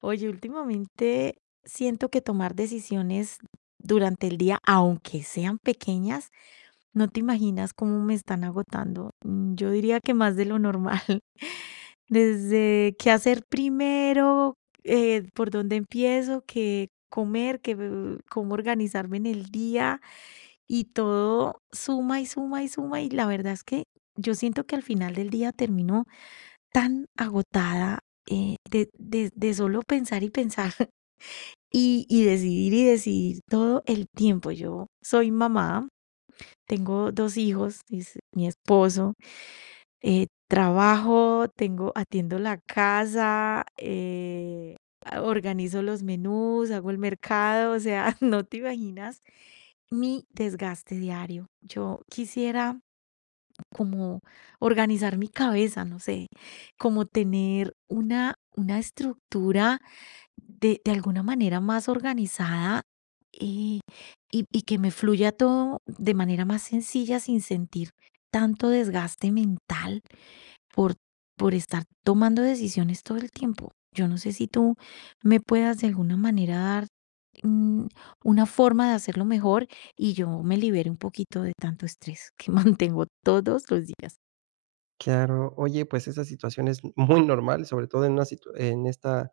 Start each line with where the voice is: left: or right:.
left: Oye, últimamente siento que tomar decisiones durante el día, aunque sean pequeñas, no te imaginas cómo me están agotando. Mm, yo diría que más de lo normal. Desde qué hacer primero, por dónde empiezo, qué comer, qué, cómo organizarme en el día y todo suma y suma y suma. Y la verdad es que yo siento que al final del día termino tan agotada de solo pensar y pensar. Y decidir y decidir todo el tiempo. Yo soy mamá, tengo dos hijos, es mi esposo, trabajo, tengo, atiendo la casa, organizo los menús, hago el mercado, o sea, no te imaginas mi desgaste diario. Yo quisiera como organizar mi cabeza, no sé, como tener una estructura de alguna manera más organizada eh, y, y que me fluya todo de manera más sencilla sin sentir tanto desgaste mental por, por estar tomando decisiones todo el tiempo. Yo no sé si tú me puedas de alguna manera dar mm, una forma de hacerlo mejor y yo me libere un poquito de tanto estrés que mantengo todos los días.
right: Claro, oye, pues esa situación es muy normal, sobre todo en una situ en esta,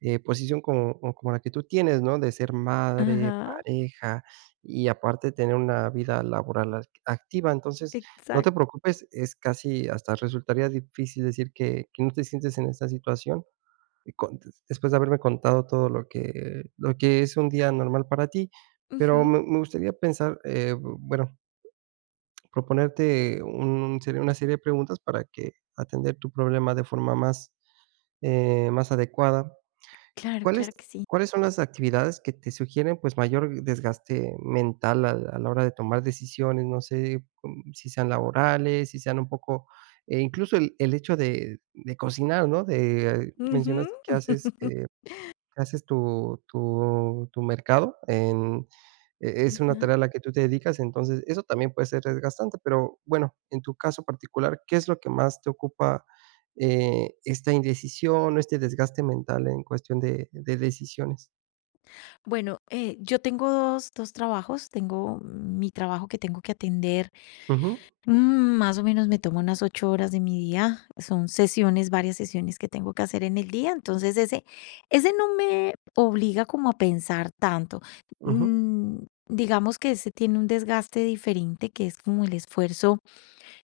right: posición como la que tú tienes, ¿no? De ser madre,
left: Ajá,
right: pareja y aparte tener una vida laboral ac activa. Entonces, no te
left: exacto.
right: preocupes, es casi hasta resultaría difícil decir que no te sientes en esta situación, y con después de haberme contado todo lo que es un día normal para ti. Pero
left: Ujú.
right: me gustaría pensar, bueno proponerte un serie una serie de preguntas para que atender tu problema de forma más, más adecuada.
left: Claro,
right: ¿Cuáles
left: claro que sí.
right: cuáles son las actividades que te sugieren, pues, mayor desgaste mental a la hora de tomar decisiones? No sé, si sean laborales, si sean un poco, incluso el hecho de cocinar, ¿no? De
left: Ujú.
right: mencionaste que haces, haces tu mercado en es una
left: Ajá.
right: tarea a la que tú te dedicas, entonces eso también puede ser desgastante, pero bueno, en tu caso particular, ¿qué es lo que más te ocupa, esta indecisión o este desgaste mental en cuestión de decisiones?
left: Bueno, yo tengo dos trabajos. Tengo mi trabajo que tengo que atender.
right: Ujú,
left: Mm, más o menos me tomo unas 8 horas de mi día. Son sesiones, varias sesiones que tengo que hacer en el día. Ese no me obliga como a pensar tanto.
right: ujú,
left: Mm, digamos que ese tiene un desgaste diferente, que es como el esfuerzo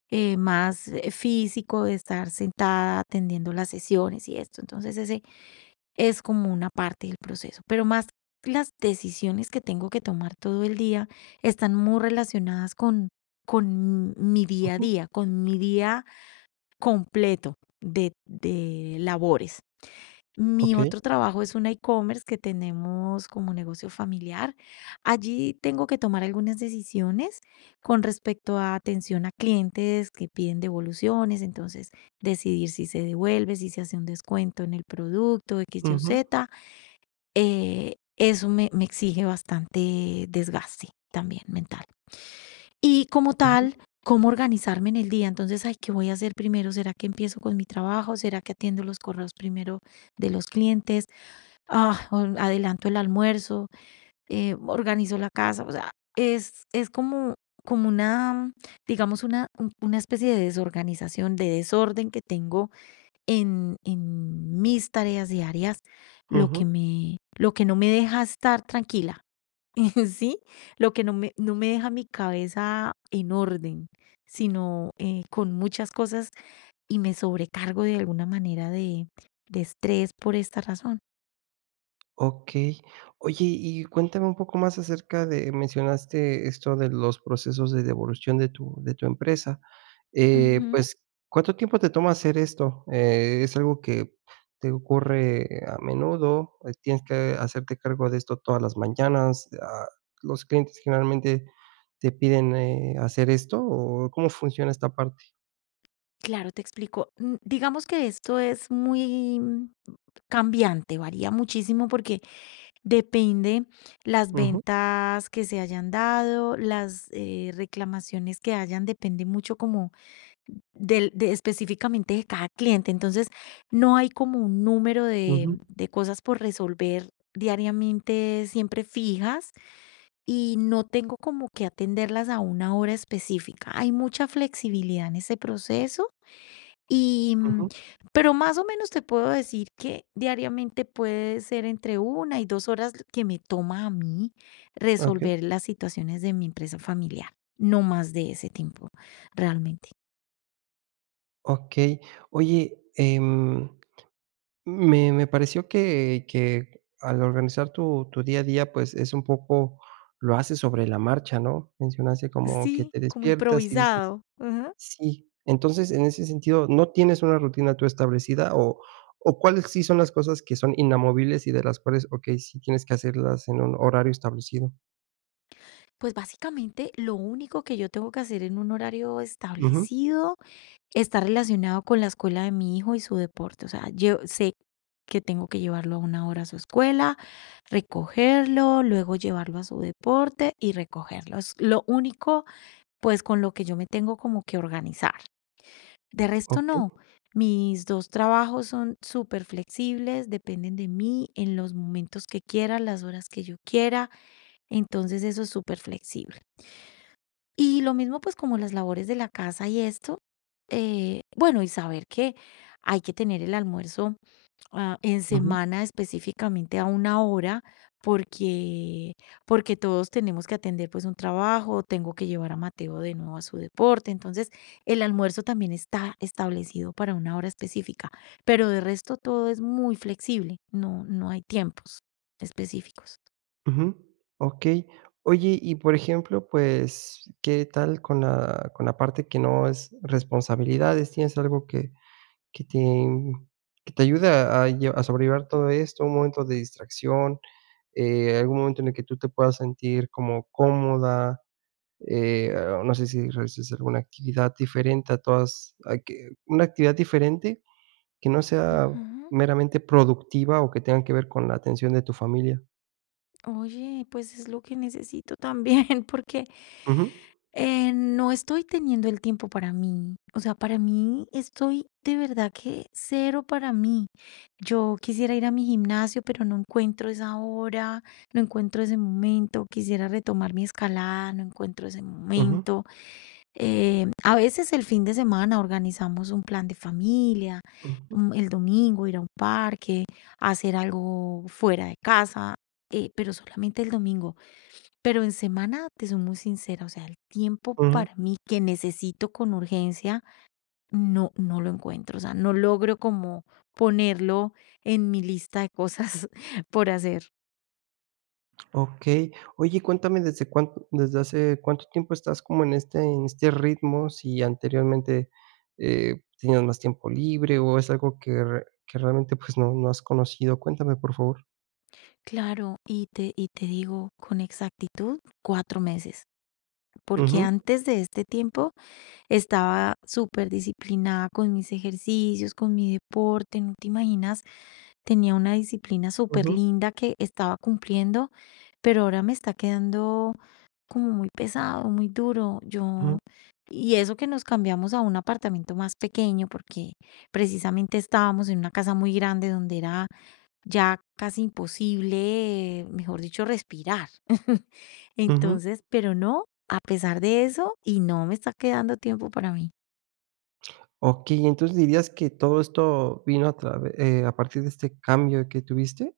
left: más físico de estar sentada atendiendo las sesiones y esto. Entonces ese es como una parte del proceso, pero más las decisiones que tengo que tomar todo el día están muy relacionadas con mi día a
right: ujú,
left: día, con mi día completo de labores. Mi
right: okey,
left: otro trabajo es un e-commerce que tenemos como negocio familiar. Allí tengo que tomar algunas decisiones con respecto a atención a clientes que piden devoluciones, entonces decidir si se devuelve, si se hace un descuento en el producto, X, Y o
right: ujú,
left: Z. Eso me, me exige bastante desgaste también mental. Y como
right: ujú,
left: tal, cómo organizarme en el día. Entonces, ay, ¿qué voy a hacer primero? ¿Será que empiezo con mi trabajo? ¿Será que atiendo los correos primero de los clientes? Ah, o adelanto el almuerzo, organizo la casa. O sea, es como, como una, digamos, una especie de desorganización, de desorden que tengo en mis tareas diarias, lo que
right: ujú.
left: me, lo que no me deja estar tranquila, ¿sí? Lo que no me, no me deja mi cabeza en orden, sino con muchas cosas y me sobrecargo de alguna manera de estrés por esta razón.
right: Okey. Oye, y cuéntame un poco más acerca de mencionaste esto de los procesos de devolución de tu empresa.
left: Ujú.
right: Pues, ¿cuánto tiempo te toma hacer esto? ¿Es algo que te ocurre a menudo? ¿Tienes que hacerte cargo de esto todas las mañanas? Ah, ¿los clientes generalmente te piden, hacer esto o cómo funciona esta parte?
left: Claro, te explico. Mm, digamos que esto es muy cambiante, varía muchísimo porque depende las
right: Ujú,
left: ventas que se hayan dado, las, reclamaciones que hayan, depende mucho como del de específicamente de cada cliente. Entonces, no hay como un número de
right: ujú,
left: cosas por resolver diariamente, siempre fijas, y no tengo como que atenderlas a una hora específica. Hay mucha flexibilidad en ese proceso y, mm,
right: ujú.
left: pero más o menos te puedo decir que diariamente puede ser entre una y 2 horas que me toma a mí
right: Okey.
left: resolver las situaciones de mi empresa familiar. No más de ese tiempo, realmente.
right: Okey. Oye, me pareció que al organizar tu tu día a día, pues, es un poco lo haces sobre la marcha, ¿no? Mencionaste como que
left: Sí,
right: te
left: como
right: despiertas y dices
left: improvisado. Ajá.
right: sí. Entonces, en ese sentido, ¿no tienes una rutina tú establecida o cuáles sí son las cosas que son inamovibles y de las cuales, okey, sí tienes que hacerlas en un horario establecido?
left: Pues básicamente lo único que yo tengo que hacer en un horario
right: Ujú,
left: establecido está relacionado con la escuela de mi hijo y su deporte, o sea, yo sé que tengo que llevarlo a una hora a su escuela, recogerlo, luego llevarlo a su deporte y recogerlo. Es lo único, pues, con lo que yo me tengo como que organizar. De resto,
right: okey,
left: no. Mis 2 trabajos son súper flexibles. Dependen de mí en los momentos que quiera, las horas que yo quiera, entonces eso es súper flexible. Y lo mismo, pues, como las labores de la casa y esto, bueno, y saber que hay que tener el almuerzo, ah, en
right: ujú,
left: semana específicamente a una hora, porque porque todos tenemos que atender, pues, un trabajo, tengo que llevar a Mateo de nuevo a su deporte, entonces, el almuerzo también está establecido para una hora específica, pero de resto todo es muy flexible, no hay tiempos específicos.
right: ujú, okey. Oye, y por ejemplo, pues, ¿qué tal con la parte que no es responsabilidades? ¿Tienes algo que te que te ayuda a sobrellevar todo esto, un momento de distracción, algún momento en el que tú te puedas sentir como cómoda, no sé si realices alguna actividad diferente a todas a que una actividad diferente que no sea
left: Ujú.
right: meramente productiva o que tengan que ver con la atención de tu familia.
left: Oye, pues es lo que necesito también, porque
right: Ujú,
left: no estoy teniendo el tiempo para mí. O sea, para mí estoy de verdad que cero para mí. Yo quisiera ir a mi gimnasio, pero no encuentro esa hora, no encuentro ese momento. Quisiera retomar mi escalada, no encuentro ese
right: ujú,
left: momento. A veces el fin de semana organizamos un plan de familia,
right: ujú,
left: el domingo ir a un parque, hacer algo fuera de casa, pero solamente el domingo. Pero en semana, te soy muy sincera, o sea, el tiempo
right: ujú.
left: para mí que necesito con urgencia, no lo encuentro, o sea, no logro como ponerlo en mi lista de cosas por hacer.
right: Okey. Oye, cuéntame, ¿ desde hace cuánto tiempo estás como en este ritmo? Si anteriormente, tenías más tiempo libre, o es algo que realmente, pues, no has conocido. Cuéntame, por favor.
left: Claro, y te digo con exactitud, 4 meses, porque
right: Ujú,
left: antes de este tiempo estaba súper disciplinada con mis ejercicios, con mi deporte, no te imaginas, tenía una disciplina súper
right: ujú,
left: linda que estaba cumpliendo, pero ahora me está quedando como muy pesado, muy duro.
right: ujú,
left: Yo, y eso que nos cambiamos a un apartamento más pequeño, porque precisamente estábamos en una casa muy grande donde era ya casi imposible, mejor dicho, respirar.
right: ujú.
left: Entonces, pero no, a pesar de eso, y no me está quedando tiempo para mí.
right: Okey, entonces, ¿dirías que todo esto vino a través a partir de este cambio que tuviste?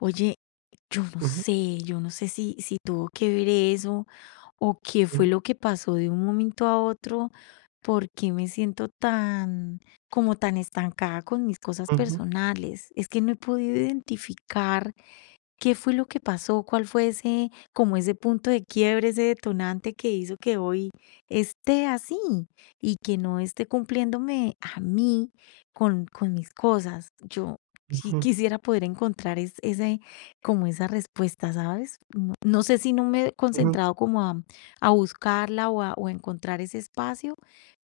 left: Oye,
right: Ujú,
left: yo no sé si, si tuvo que ver eso o qué fue
right: ujú,
left: lo que pasó de un momento a otro, porque me siento tan, como tan estancada con mis cosas
right: ujú,
left: personales. Es que no he podido identificar. ¿Qué fue lo que pasó? ¿Cuál fue ese, como ese punto de quiebre, ese detonante que hizo que hoy esté así y que no esté cumpliéndome a mí con mis cosas? Yo sí
right: ujú,
left: quisiera poder encontrar ese, como esa respuesta, ¿sabes? No, no sé si no me he
right: ujú.
left: concentrado a buscarla o a encontrar ese espacio,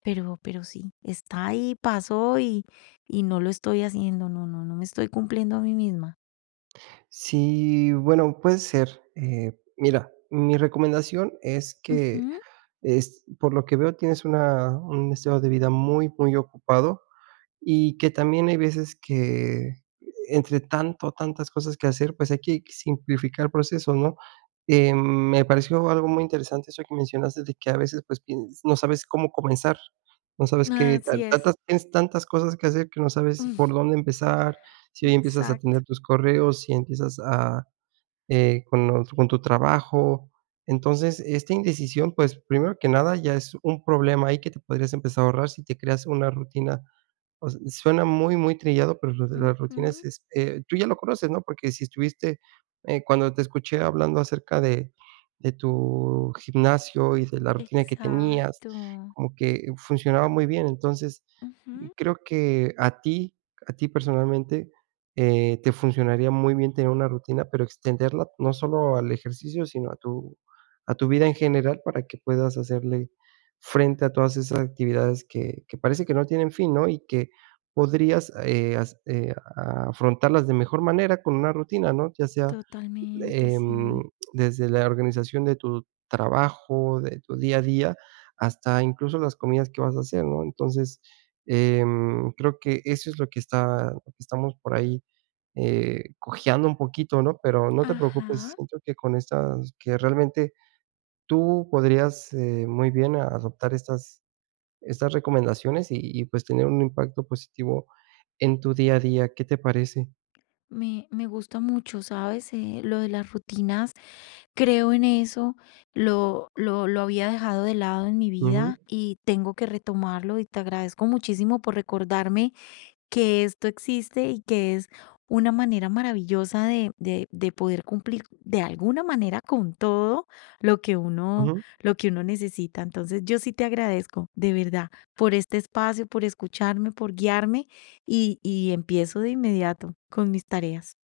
left: pero sí, está ahí, pasó y no lo estoy haciendo, no me estoy cumpliendo a mí misma.
right: Sí, bueno, puede ser. Mira, mi recomendación es que
left: Ujú.
right: Es, por lo que veo, tienes una un estilo de vida muy, muy ocupado, y que también hay veces que entre tantas cosas que hacer, pues, hay que simplificar el proceso, ¿no? Me pareció algo muy interesante eso que mencionaste de que a veces, pues, piens no sabes cómo comenzar, no sabes qué tan
left: Así
right: tantas
left: es.
right: tienes tantas cosas que hacer que no sabes por dónde empezar, si hoy empiezas a
left: Exacto.
right: atender tus correos, si empiezas a con tu trabajo. Entonces, esta indecisión, pues, primero que nada, ya es un problema ahí que te podrías empezar a ahorrar si te creas una rutina. O sea, suena muy, muy trillado, pero lo de las rutinas
left: Ujú.
right: es, tú ya lo conoces, ¿no? Porque si estuviste, cuando te escuché hablando acerca de tu gimnasio y de la rutina que tenías,
left: Exacto.
right: como que funcionaba muy bien. Entonces,
left: Ujú.
right: creo que a ti personalmente, te funcionaría muy bien tener una rutina, pero extenderla no solo al ejercicio, sino a tu vida en general para que puedas hacerle frente a todas esas actividades que parece que no tienen fin, ¿no? Y que podrías, as afrontarlas de mejor manera con una rutina, ¿no? Ya sea
left: Totalmente,
right: Em,
left: sí.
right: desde la organización de tu trabajo, de tu día a día, hasta incluso las comidas que vas a hacer, ¿no? Entonces, creo que eso es lo que estamos por ahí, cojeando un poquito, ¿no? Pero no te preocupes,
left: Ajá.
right: siento que con estas que realmente tú podrías, muy bien adoptar estas recomendaciones y, pues, tener un impacto positivo en tu día a día, ¿qué te parece?
left: Me gusta mucho, ¿sabes? Lo de las rutinas, creo en eso, lo había dejado de lado en mi vida y tengo que retomarlo y te agradezco muchísimo por recordarme que esto existe y que es una manera maravillosa de poder cumplir de alguna manera con todo lo que uno,
right: Ujú.
left: lo que uno necesita. Entonces, yo sí te agradezco de verdad por este espacio, por escucharme, por guiarme y empiezo de inmediato con mis tareas.